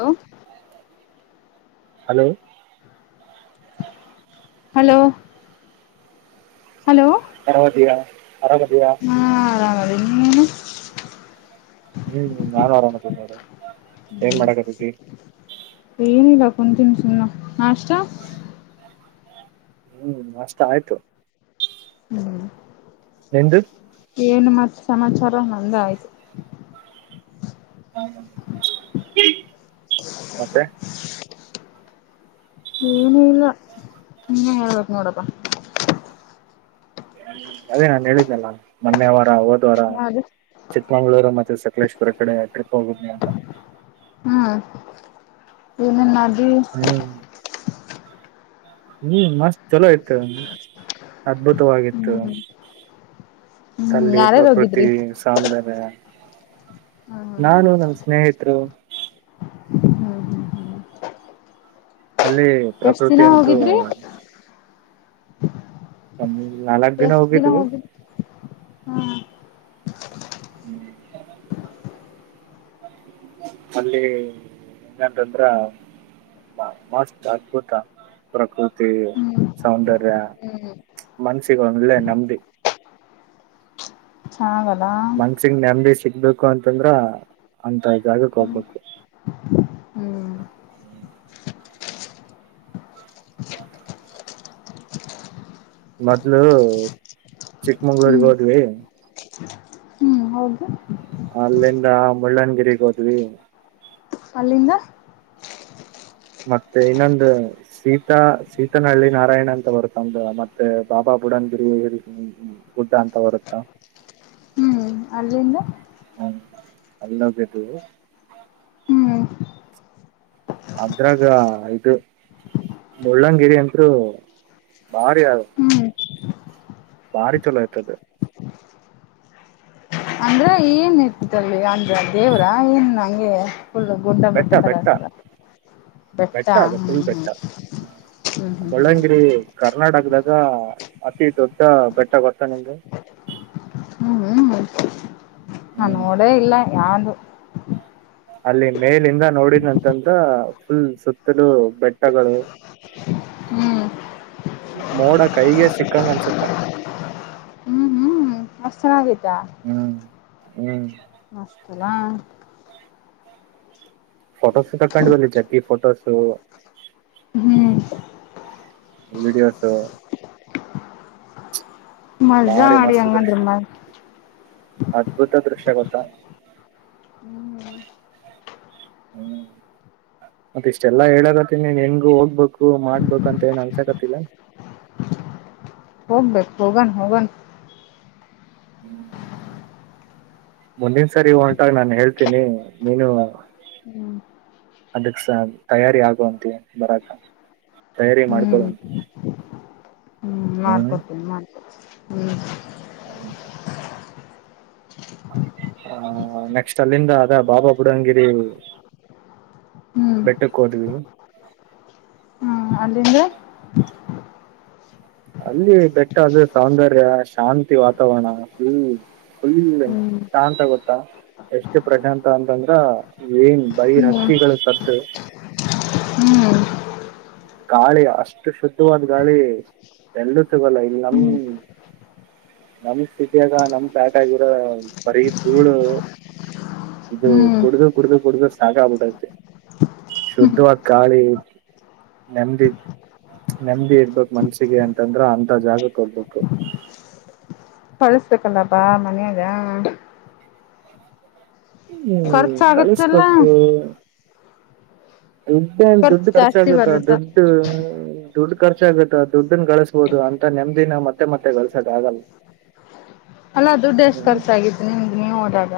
Hello hello hello hello ಆರಾಮ ಇದ್ದಿಯಾ. ಹಾ ಆರಾಮ ಅದನಿ ನೀವು. [unintelligible] ನಾನು ಆರಾಮ ಅದೇನ್ ನೋಡ್ ನೀನು ಮಾಡಾಕ [unintelligible] ಒಂದು [unintelligible] ನಾಷ್ಟಾ. ಹ್ಮು ನಾಷ್ಟಾ ಆಯ್ತು. ಹ್ಮು ಎಂದು ಏನು ಮತ್ತೆ ಸಮಾಚಾರ ನಂದಯ್ತು ಮತ್ತೆ ಏನ ಇಲ್ಲ ನೀನ್ನ ಹೇಳ್ಬೇಕ ನೋಡಪ್ಪ ಅದೇ ನಾನ್ ಹೇಳಿದ್ದೆಲ್ಲ ಮೊನ್ನೆ ವಾರ ಹೋದ್ ವಾರ ಯಾವ್ದು ಚಿಕ್ಕಮಂಗ್ಗಳೂರು ಮತ್ತೆ ಸಕಲೇಶ್ವರ ಕಡೆ ಯ ಕಡೆ ಹೋಗುದನಿ ಅಂತ ಹ್ಮ್ ಏನೇನ್ ಮಾಡ ಹ್ಮ್ ಹ್ಮ್ ಮಸ್ತ್ ಚಲೋ ಇತ್ತು ಅದ್ಭುತವಾಗಿತ್ತು ಹ್ಮ್ ಹ್ಮ್ ಅಲ್ಲಿ ಯಾರ್ಯಾರು ಪ್ರಕೃತಿ ಹೋಗಿದ್ರಿ ಸೌಂದರ್ಯ ಹ್ಮ್ ನಾನು ನಮ ಸ್ನೇಹಿತರು ಹ್ಮ್ ಹ್ಮ್ ಹ್ಮ್ ಹ್ಮ್ ಹ್ಮ್ ಅಲ್ಲಿ ಎಷ್ಟ್ ಪ್ರಕೃತಿ ದಿನ ಅಂತೂ ಹೋಗಿದ್ರಿ ನಾಲ್ಕ್ ದಿನ ಹೋಗಿದವಿ ಹ್ಮ್ ಹ್ಮ್ ಅಲ್ಲಿ ನಂತಂದ್ರ ಮಸ್ತ್ ಅದ್ಭುತ ಪ್ರಕೃತಿ ಹ್ಮ್ ಸೌಂದರ್ಯ ಹ್ಮ್ ಮನ್ಸಿಗೆ ವಳೆ ನೆಮ್ಮದಿಯ ಚೆನ್ನಾಗ್ ಐತ ಮನ್ಸಿಗ್ ನೆಮ್ಮದಿ ಸಿಗ್ಬೇಕು ಅಂತಂದ್ರ ಅಂತ ಜಾಗಕ್ ಹ್ಮ್ ಹೋಗ್ಬೇಕು ಹ್ಮ್ ಮೊದ್ಲು ಚಿಕ್ಕಮಂಗ್ಳೂರ್ಗ್ ಹ್ಮ್ ಹೋದ್ವಿ ಹೌದುಾ ಅಲ್ಲಿಂದ ಮುಳ್ಳನಗಿಗ್ ಹೋದ್ವಿ ಅಲ್ಲಿಂದ ಮತ್ತೆ ಇನ್ನೊಂದು ಸೀತಾ ಸೀತನಹಳ್ಳಿ ನಾರಾಯಣ ಅಂತ ಬರುತ್ತಂದ ಮತ್ತೆ ಬಾಬಾ ಬುಡನ್ ಬಿರಿ ಗುಡ್ಡ ಅಂತ ಬರುತ್ತಾ ಹ್ಮ್ ಅಲ್ಲಿಂದ ಹ್ಮ ಅಲ್ಲಹೋಗಿದ್ವಿ ಹ್ಮ್ ಅದ್ರಾಗ ಇಐದು ಮುಳ್ಳಂಗಿರಿ ಅಂಂತರು ಬಾರಿ ಯಾರು ಹ್ಮ್ ಭಾರಿ ಚಲೋ ಆಯ್ತದೆ ಅಂದ್ರ ಏನ್ ಇರ್ತಿತ್ತಲ್ವಿ ಅಂದ್ರ ದೇವ್ರ ಏನ್ ನಂಗೆ ಫುಲ್ ಗುಡ ಬೆಟ್ಟ ತರಸದ ಬೆಟ್ಟ ಅದ ಫುಲ್ ಬೆಟ್ಟ ಹ್ಮ್ ಹ್ಮ್ ಹ್ಮ್ ಬಳ್ಳಂಗಿರಿ ಕರ್ನಾಟಕದ ಅತಿ ದೊಡ್ಡ ಬೆಟ್ಟ ಗೋತ ನಿಮಗೆ ಹ್ಮ್ ಹ್ಮ್ ಹ್ಮ್ ಹ್ಮ್ ನಾ ಹ್ಮ್ ನೋಡೇ ಇಲ್ಲ ಯಾ್ದು ಅಲ್ಲಿ ಮೇಲಿಂದ ನೋಡಿದಂತಂದ ಫುಲ್ ಸುತ್ತಲೂ ಬೆಟ್ಟಗಳು ಹ್ಮ್ [inaudible] ಮೋಡ ಕೈಗೆ ಸಿಕ್ಕಂಗ ಅನ್ಸತ್ತ ಮಸ್ತ ನ ಗೀತ ಹ್ಮ್ ಮಸ್ತನಾಾ ಫೋಟೋಸು ತಕೊಂಡ ಬಲ್ಲಿ ಜಗ್ಗಿ ಫೋಟೋಸು ಹ್ಮ್ ವಿೀಡಿಯೋಸು ಮಜಾ ಭಾರಿ ಮಾಡಿ ಮಸ್ತ ಹಂಗಂದ್ರ ದೃಶ್ಯ ಮ ಅದ್ಭುತ ದೃಶ ಗೊತ್ತಾ ಹ್ಮ್ ಮತ್ತ ಇಷ್ಟೆಲ್ಲಾ ಹೇಳಕತ್ತನಿ ನಿನ್ಗು ಹೋಗ್ಬೇಕು ಮಾಡ್ಬೇಕು ಅಂತ ಏನ್ ಅನ್ಸಕತಿಲ್ಲ [inaudible] ಹೋಗ್ಬೇಕು ಹೋಗಣ ಹೋಗಣ [inaudible] ಮುಂದಿನ ಸರಿ [unintelligible] ನಾನ್ ಹೇಳ್ತೀನಿ [unintelligible] ಹ್ಮ್ ಅದಕ್ ಸ ತಯಾರಿ ಆಗುವಂತೆ ಬರಕ. ಹ್ಮ್ [unintelligible] ಮಾಡ್ಕೊತೀನಿ [unintelligible] ಹ್ಮ್ ಹ್ಮ ಹ ನೆಕ್ಸ್ಟ್ ಅಲ್ಲಿಂದ ಅದ ಬಾಬಾ ಬುಡಂಗಿರಿ ಹ್ಮ್ ಬೆಟ್ಟಕ್ [unintelligible] ಹ್ಮ್ ಅಲ್ಲಿಂದ. ಅಲ್ಲಿ ಬೆಟ್ಟದ ಸೌಂದರ್ಯ ಶಾಂತಿ ವಾತಾವರಣ ಹ್ಮ. ಫುಲ್ ಹ್ಮ್ ಶಾಂತ ಗೊತ್ತಾ ಎಷ್ಟು ಪ್ರಶಾಂತ ಅಂತಂದ್ರ ಏನ್ ಬರಿ ಹ್ಮ್ ಹಕ್ಕಿಗಳು ಸದ್ದು. ಹ್ಮ್ ಗಾಳಿ ಅಷ್ಟು ಶುದ್ಧವಾದ ಗಾಳಿ ಎಲ್ಲೂ ಸಿಗಲ್ಲ ಇಲ್ ನಮ್ ನಮ್ ಸಿಟಿಯಾಗ ನಮ್ ಪ್ಯಾಟಗಿರೋ ಬರಿ ಧೂಳು ಇದು ಹ್ಮ್ ಕುಡ್ದು ಕುಡ್ದು ಕುಡ್ದು ಸಾಕ ಆಗ್ಬಿಟ್ಟತೆ. ಶುದ್ಧವಾಗ ಗಾಳಿ [unintelligible] ನೆಮ್ಮದಿ ಇರ್ಬೇಕ್ ಮನ್ಸಿಗೆ ಅಂತಂದ್ರ ಅಂತ ಜಾಗಕ್ಕೆ ಹೋಗ್ಬೇಕು. ಕಳಸ್ಬೇಕಲ್ಲ ಪಾ ಮನೆಗಾ [unintelligible] ಖರ್ಚಾಗತ್ತಲ್ಲ ಕಲ್ಸ್ಬೇಕು. [unintelligible] ದುಡ್ ಖರ್ಚು ಖರ್ಚ ಜಾಸ್ತಿ ಆಗುತ್ತ ಬರುತ್ತ ದುಡ್ದು. ದುಡ್ ಖರ್ಚ ಆಗುತ್ತ ದುಡ್ಡನ್ ಗಳಸ್ಬೋದು ಅಂತ ನೆಮ್ದಿನ ಮತ್ತೆ ಮತ್ತೆ ಗಲ್ಸಕ್ ಆಗಲ್ಲ. ಅಲ್ಲ ದುಡ್ಡ ಎಷ್ಟ ಹ್ಮ್ ಖರ್ಚಾಗಿದ್ದು ನಿಮ್ದು ನೀವ ಹೋದಾಗ.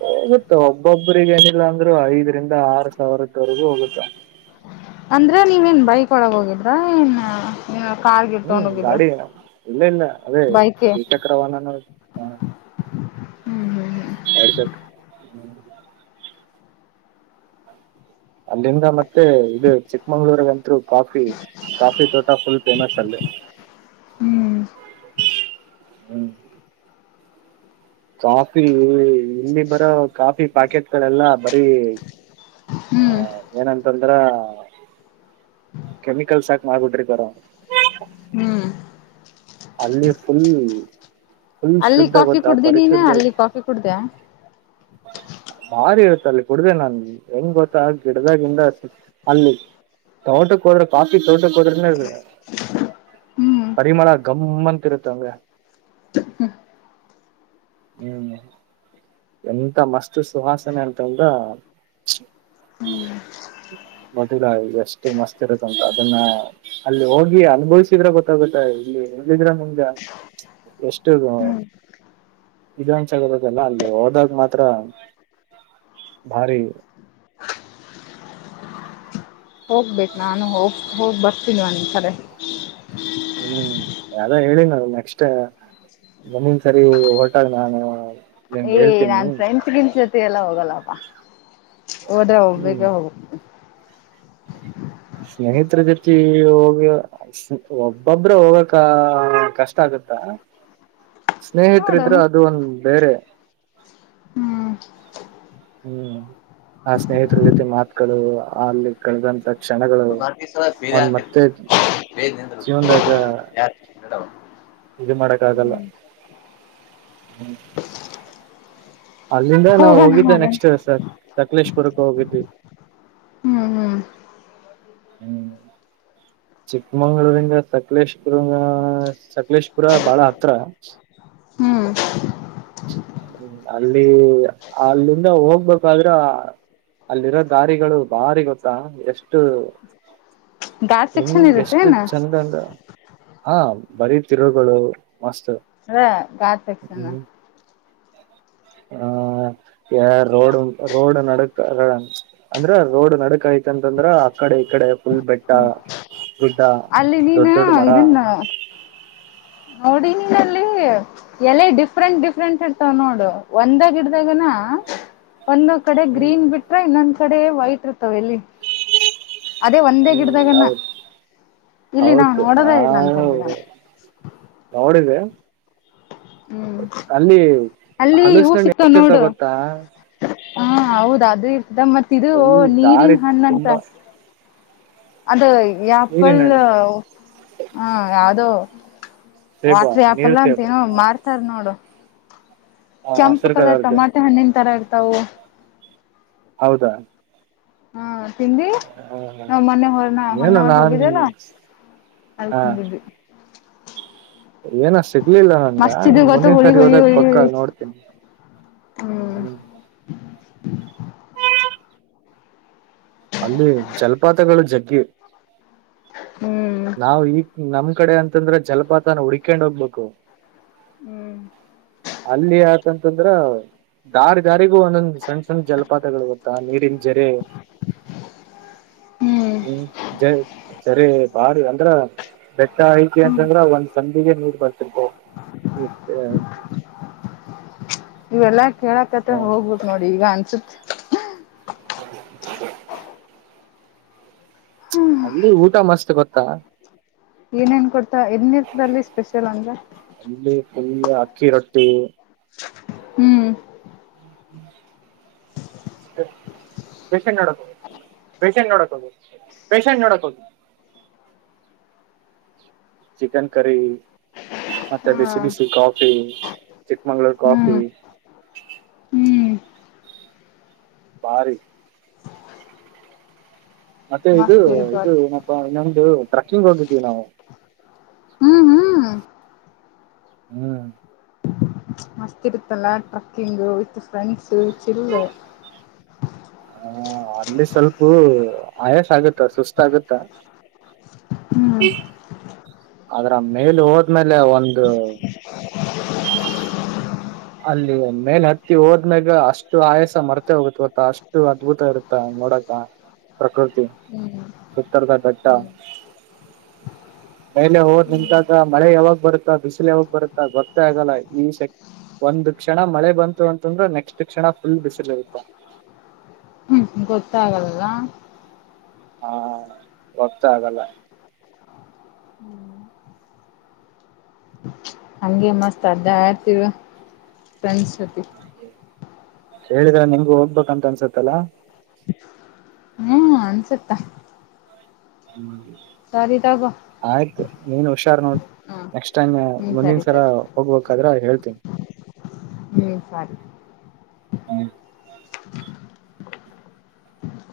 ಹೋಗುತ್ತಾ ಒಬ್ಬೊಬ್ಬ್ರಗ ಏನಿಲ್ಲ ಅಂದ್ರು ಐದರಿಂದ ಆರು ಸಾವಿರದವರೆಗೂ ಹೋಗುತ್ತಾ. ಹ್ಮ ಅಂದ್ರ ನೀವೇನ್ ಬೈಕೋಳಗ ಹೋಗಿದ್ರ ಏನ್ ಕಾರ್ ಗಿರ್ ಹ್ಮ್ ತಗೊಂಡ್ ಹೋಗಿದ್ರ ಗಾಡಿ [unintelligible] ಇಲ್ಲ ಇಲ್ಲ ಅದೇ ಬೈಕೆ ದ್ವಿಚಕ್ರ ವಾಹನ [unintelligible] ಹ್ಮ್ ಹ್ಮ್ [unintelligible] ಅಲ್ಲಿಂದ ಮತ್ತೆ ಇದು ಚಿಕ್ಕಮಂಗಳೂರ್ ಅಂತೂ ಕಾಫಿ ಕಾಫಿ ತೋಟ ಫುಲ್ ಫೇಮಸ್ ಅಲ್ಲಿ. ಹ ಹ್ಮ್ ಹ್ಮ್ ಕಾಫಿ ಇಲ್ಲಿ ಬರೋ ಕಾಫಿ ಪಾಕೆಟ್ ಗಳೆಲ್ಲ ಬರೀ ಹ್ಮ್ ಹ್ಮ್ ಹ ಏನಂತಂದ್ರ ಕೆಮಿಕಲ್ಸ್ ಹಾಕ ಮಾಡಬಿಟ್ಟ ಇರ್ತಾರ. ಹ್ಮ್ ಅಲ್ಲಿ ಫುಲ್ ಫುಲ್ ಅಲ್ಲಿ ಶುದ್ಧ ಕಾಫಿ ಗೊತ್ತ ಕುಡ್ದಿ ನೀನು ಪರಿಶುದ್ಧ. ಅಲ್ಲಿ ಕಾಫಿ ಕುಡ್ದ ಭಾರಿ ಇರುತ್ತ ಅಲ್ಲಿ ಕುಡ್ದ ನನ್ ಹೆಂಗ್ ಗೊತ್ತ ಗಿಡದಾಗಿಂದ ಅಲ್ಲಿ ತೋಟಕ್ಕೆ ಹೋದ್ರೆ ಕಾಫಿ ತೋಟಕ್ಕೆ ಹೋದ್ರೆನ [unintelligible] ಹ್ಮ್ ಪರಿಮಳ ಗಮ್ಮಂತಿರುತ್ತೆ ಅಲ್ಲೇ. ಹ್ಮ್ ಎಂತ ಮಸ್ತ್ ಸುವಾಸನೆ ಅಂತಂದ. [unintelligible] ಎಷ್ಟು ಮಸ್ತ್ ಇರುತ್ತಂತ ಅದನ್ನ ಅಲ್ಲಿ ಹೋಗಿ ಅನುಭವಿಸಿದ್ರೆ ಗೊತ್ತಾಗುತ್ತೆ [unintelligible] [unintelligible] ನಿಮಂಗ ಎಷ್ಟು ಹ್ಮ್ [unintelligible] ಇದುಂಚಗರದಲ್ಲ ಅಲ್ಲಿ [unintelligible] [unintelligible] ಮಾತ್ರ ಭಾರಿ ಹೋಗ್ಬೇಕು ನಾನು ಹೋಗ್ ಹೋಗಿ ಬರ್ತೀನಿ [unintelligible] ಕರೆ. ಹ್ಮ್ [unintelligible] ಹೇಳಿನ್ ಅಲ್ಲ ನೆಕ್ಸ್ಟ್ ಮುಂದಿನ್ ಸರಿ ಹೊರಟಾಗ್ ನಾನು. ನಿನ್ಗೆ [unintelligible] ನಾನ್ ಹೇಳ್ತೀನಿ ಫ್ರೆಂಡ್ಸ್ [unintelligible] ಜೊತೆಗೆಲ್ಲ ಹೋಗಲ್ಲಪ್ಪ. ಹೋದ್ರೆ ಹ್ಮ್ [unintelligible] ಹೋಗ್ ಸ್ನೇಹಿತ್ರರ ಜೊತಿ ಹೋಗ ಒಬ್ಬೊಬ್ರ ಹೋಗಕ ಕಷ್ಟ ಆಗ್ ಸ್ನೇಹಿತ್ರು ನೋಡೋಣ ಇದ್ರೆ ಅದು ಒಂದ್ ದೈರ್ಯ ಹ್ಮ್ ಹ್ಮ್ ಆ ಸ್ನೇಹಿತ್ರು ಜೊತೆ ಮಾತುಗಳು ಅಲ್ಲಿ ಕಳದಂತ ಕ್ಷಣಗಳು ಅವನ್ ಮತ್ತೆ ಜೀವನ್ದಾಗ. ಹಲೊ ಇದು ಮಾಡಕ್ ಆಗಲ್ಲ. ಅಲ್ಲಿಂದ ನಾವು ಹೋಗೋಣ ಹೋಗಿದ್ದೆ ಹೋಗೋಣ ನೆಕ್ಸ್ಟ್ ಸ ಸಕಲೇಶ್ಪುರಕ್ಕೆ ಹೋಗಿದ್ವಿ. ಹ್ಮ್ ಹ್ಮ್ ಹ್ಮ್ ಚಿಕ್ಕಮಂಗ್ಳೂರಿಂದ ಸಕಲೇಶ್ [unintelligible] ಸಕಲೇಶ್ ಪುರ ಬಾಳ ಹತ್ರ ಹ್ಮ್ ಹ್ಮ ಅಲ್ಲಿ ಅಲ್ಲಿಂದ ಹೋಗ್ಬೇಕಾದ್ರ. ಅಲ್ಲಿರೋ ದಾರಿಗಳು ಬಾರಿ ಗೊತ್ತಾ ಎಷ್ಟು. ಗಾಡ್ ಹೆಂಗ ಸೆಕ್ಷನ್ ಎಷ್ಟು ಇರುತ್ತೇನ ಚಂದ ಅಂದ್ರ ಹಾ ಬರೀ ತಿರುಗಳು. ಮಸ್ತು ಅದ ಗಾಡ್ ಸೆಕ್ಷನ್ ಹ್ಮ್ ಹ ಯ ರೋಡ್ ರೋಡ್ ನಡಕ್ ಅಂದ್ರ ರೋಡ್ ನಡಕ್ ಆಯ್ - - ಅಂತಂದ್ರ ಆ ಕಡೆ ಈ ಕಡೆ. ಫುಲ್ ಬೆಟ್ಟ ಗುಟ್ಟ ಅಲ್ಲಿ ನೀನ ದೊಡ್ ದೊಡ್ ಮರ. ನೋಡಿಲ್ಲಿ ಎಲೆ ಡಿಫ್ರೆಂಟ್ ಡಿಫ್ರೆಂಟ್ ಇರ್ತವ ನೋಡು ಒಂದೆಗಿಡ್‌ದಗಿನೆ. [inaudible] ಒಂದೊ ಕಡೆ ಹ್ಮ್ ಗ್ರೀನ್ ಬಿಟ್ರೆ ಇನ್ನೊಂದ್ ಕಡೆ ವೈಟ್ ಇರ್ತವೆ ಎಲ್ಲಿ. ಅದೇ ಒಂದೇ ಹ್ಮ್ ಗಿಡ್ದಾಗನ. ಹೌದ್ ಇಲ್ಲಿ ನಾ ಹೌದು ನೋಡದೇ ಇಲ್ಲ ಅಂತ ಗಿಡಾನ. ನೊಡಿದೆ. ಹ್ಮ್ ಅಲ್ಲಿ ಹೂ ಹಲಸಿನಣ್ಣು ಸಿಕ್ತದ್ ಎಷ್ಟಿರ್ತಾವ ನೋಡು. ಗೊತ್ತಾ ಹಾ ಹೌದ ಅದು ಇರ್ತದ ಮತ್ ಇದು ಫುಲ್ ದಾರಿ ನೀರಿನ್ ಹಣ್ಣಂತ. ತುಂಬಾ ಅದು ನೀರಿನ ಯಾಪಲ್ಲ ಹಣ್ಣು ಹಾ ಯಾವ್ದೋ. ಸೇಬು ವಾಟ್ರ ಆಪ್ ನೀರ್ ಲ್ಲ ಸೇಬು ಅಂತೇಏನು ಮಾರ್ತಾರ್ ನೋಡು. ಆ ಕೆಂಪು ಹಸಿರು ಕಲರ್ ಕಲರ್ದು ಟೊಮಾಟೆ ಹಣ್ಣಿನ್ ತರಾ ಇರ್ತವು. ಹೌದಾ ಹಾ ತಿಂಡಿ ಹ ನಾವ್ ಮೊನ್ನೆ ಹೊರ್ನ ಏನೋ ನಾನ್ ಹೊರ್ನಹೋಗಿದ್ಲ್ ಅಲ್ ಹ [unintelligible] ಏನೋ ಸಿಗ್ಲಿಲ್ಲ ನನ್ಗ ಮಸ್ತ್ ಇದು ಗೊತ್ತು ಮುಂದಿನ್ ಹುಳಿ ಸಾರಿ ಹುಳಿ ಹೋದಗ ಹುಳಿ ಪಕ್ಕ ಹುಳಿ ನೋಡ್ತೀನಿ. ಹ್ಮ್ ಅಲ್ಲಿ ಜಲ್ಪಾತಗಳು ಜಗ್ಗಿ ಹ್ಮ್ ನಾವ್ ಈ ನಮ ಅ ಕಡೆ ಅಂತಂದ್ರೆ ಜಲಪಾತನ ಹುಡಿಕೊಂಡ್ ಹೋಗ್ಬೇಕು. ಹ್ಮ್ ಅಲ್ಲಿ ಆ ತಂತ್ರಂದ್ರ. ದಾರ್ ದಾರಿಗೂ ಒಂದೊಂದ್ ಸಣ್ಣ ಸಣ್ಣ ಜಲಪಾತಗಳು ಗೊತ್ತಾ ನೀರಿನ ಜರಿ. ಹ್ಮ್ ಜರ್ ಜರಿ ಬಾರಿ ಅಂದ್ರ. ಬೆಟ್ಟ ಆಯ್ತಿ ಹ್ಮ್ ಅಂತಂದ್ರ ಒಂದ್ ಸಂದಿಗೆ ನೀರ್ ಬರ್ತಿತವೂ. [inaudible] ಇವೆಲ್ಲಾ ಕೇಳಕ್ತ್ರೆ ಹೋಗ್ಬೇಕು ನೋಡಿ ಈಗ ಅನ್ಸುತ್ತೆ. ಹ [inaudible] ಅಲ್ಲಿ ಊಟ ಮಸ್ತ್ ಗೊತ್ತಾ... ಏನೇನ್ ಕೊಡ್ತ ಎಲ್ಲಿರ್ತದಲ್ಲಿ ಸ್ಪೆಷಲ್ ಅಂದ್ರ... ಅಲ್ಲಿ ಫುಲ್ ಅಕ್ಕಿ ರೊಟ್ಟಿ.. ಹ್ಮ್ [inaudible] ಪೇಷಂಟ್ ನೋಡಕ್ ಹೋಗ್ಬೇಕು ಪೇಷಂಟ್ ನೋಡಕ್ ಹೋಗ್ಬೇಕು ಪೇಷಂಟ್ ನೋಡಕ್ ಹೋಗ್ಬೇಕು. ಚಿಕನ್ ಕರಿ ಮತ್ತೆ ಹಾ ಬಿಸಿ ಬಿಸಿ ಕಾಫಿ. ಚಿಕ್ಮಂಗ್ಗಳೂರು ಕಾಫಿ... ಹ್ಮ್ ಹ್ಮ್ ಬಾರಿ. ಮತ್ತೆ ಇದು ಮಸ್ತ್ ಇದು ಇರುತ್ ಏನಪ್ಪ ಇನ್ನೊಂದು ಟ್ರೆಕ್ಕಿಂಗ್ ಹೋಗಿದೀವಿ ನಾವು... ಹ್ಮ್ ಹ್ಮ್ ಹ್ಮ್ [inaudible] ಮಸ್ತ್ ಇರುತ್ತಲ್ಲ ಟ್ರಕ್ಕಿಂಗ್ ವಿತ್ ಫ್ರೆಂಡ್ಸ್ ಚಿಲ್ಲ... ಹ ಅಲ್ಲಿ ಸ್ವಲ್ಪ ಆಯಾಸ ಆಗುತ್ತಾ ಸುಸ್ತ ಆಾಗತ್ತ.... ಹ್ಮ್ ಅದ್ರ ಮೇಲೆ ಹೋದ್ಮೇಲೆ ಒಂದು... ಅಲ್ಲಿ ಮೇಲ್ ಹತ್ತಿ ಹೋದ್ಮ್ಯಾಗ ಅಷ್ಟು ಆಯಸ ಮರ್ತೆ ಹೋಗತ್ ಗತ್ತ ಅಷ್ಟು ಅದ್ಭುತ ಇರುತ್ತ. ನೋಡಕ ಪ್ರಕೃತಿ ಹ್ಮ್ ಉತ್ತರದ ಬೆಟ್ಟ. ಹ್ಮ ಹ್ಮ್ [inaudible] ಮೇಲೆ ಹೋದ ನಿಂತಾಗ ಮಳೆ ಯಾವಾಗ ಬರುತ್ತಾ ಬಿಸಿಲು ಯಾವಾಗ ಬರುತ್ತಾ ಭಕ್ತ ಆಗಲ್ಲ ಈ ಶಕ್ತಿ... ಒಂದ್ ಕ್ಷಣ ಮಳೆ ಬಂತು ಅಂತಂದ್ರೆ ನೆಕ್ಸ್ಟ್ ಕ್ಷಣ ಫುಲ್ ಬಿಸಿಲ್ ಇರುತ. ಗೊತ್ತಾಗಲ್ಲ. ಹಾ ಹೋಗ್ತಾ ಆಗಲ್ಲ.. ಹಗೆ ಮಸ್ತ್ ಅ್ದ ಆರ್ತೀವ ಫ್ರೆಂಡ್ಸ್ ಜತಿ... ಹೇಳಿದ್ರ ನಿಮ್ಗು ಹೋಗ್ಬೇಕಂತ ಅನ್ಸತ್ತಲ್ಲ. ಹ್ಮ ಅನ್ಸುತ್ತಾ.... ಹ್ಮ [inaudible] ಸರಿ ತಾಗ. ನೀಏನ್ ಹುಷಾರ್ ನೋಡ್ ನೆಕ್ಸ್ಟ್ ಟೈಮ್ ಹ್ಮ್ ಒಂದಿನ ಸರಿ ಸರ ಸರಿ ಹೋಗ್ಬೇಕಾದ್ರ ಹೇಳ್ತೀನಿ... ಹನ್ ಸಾರಿ. ಹ್ಮ [inaudible]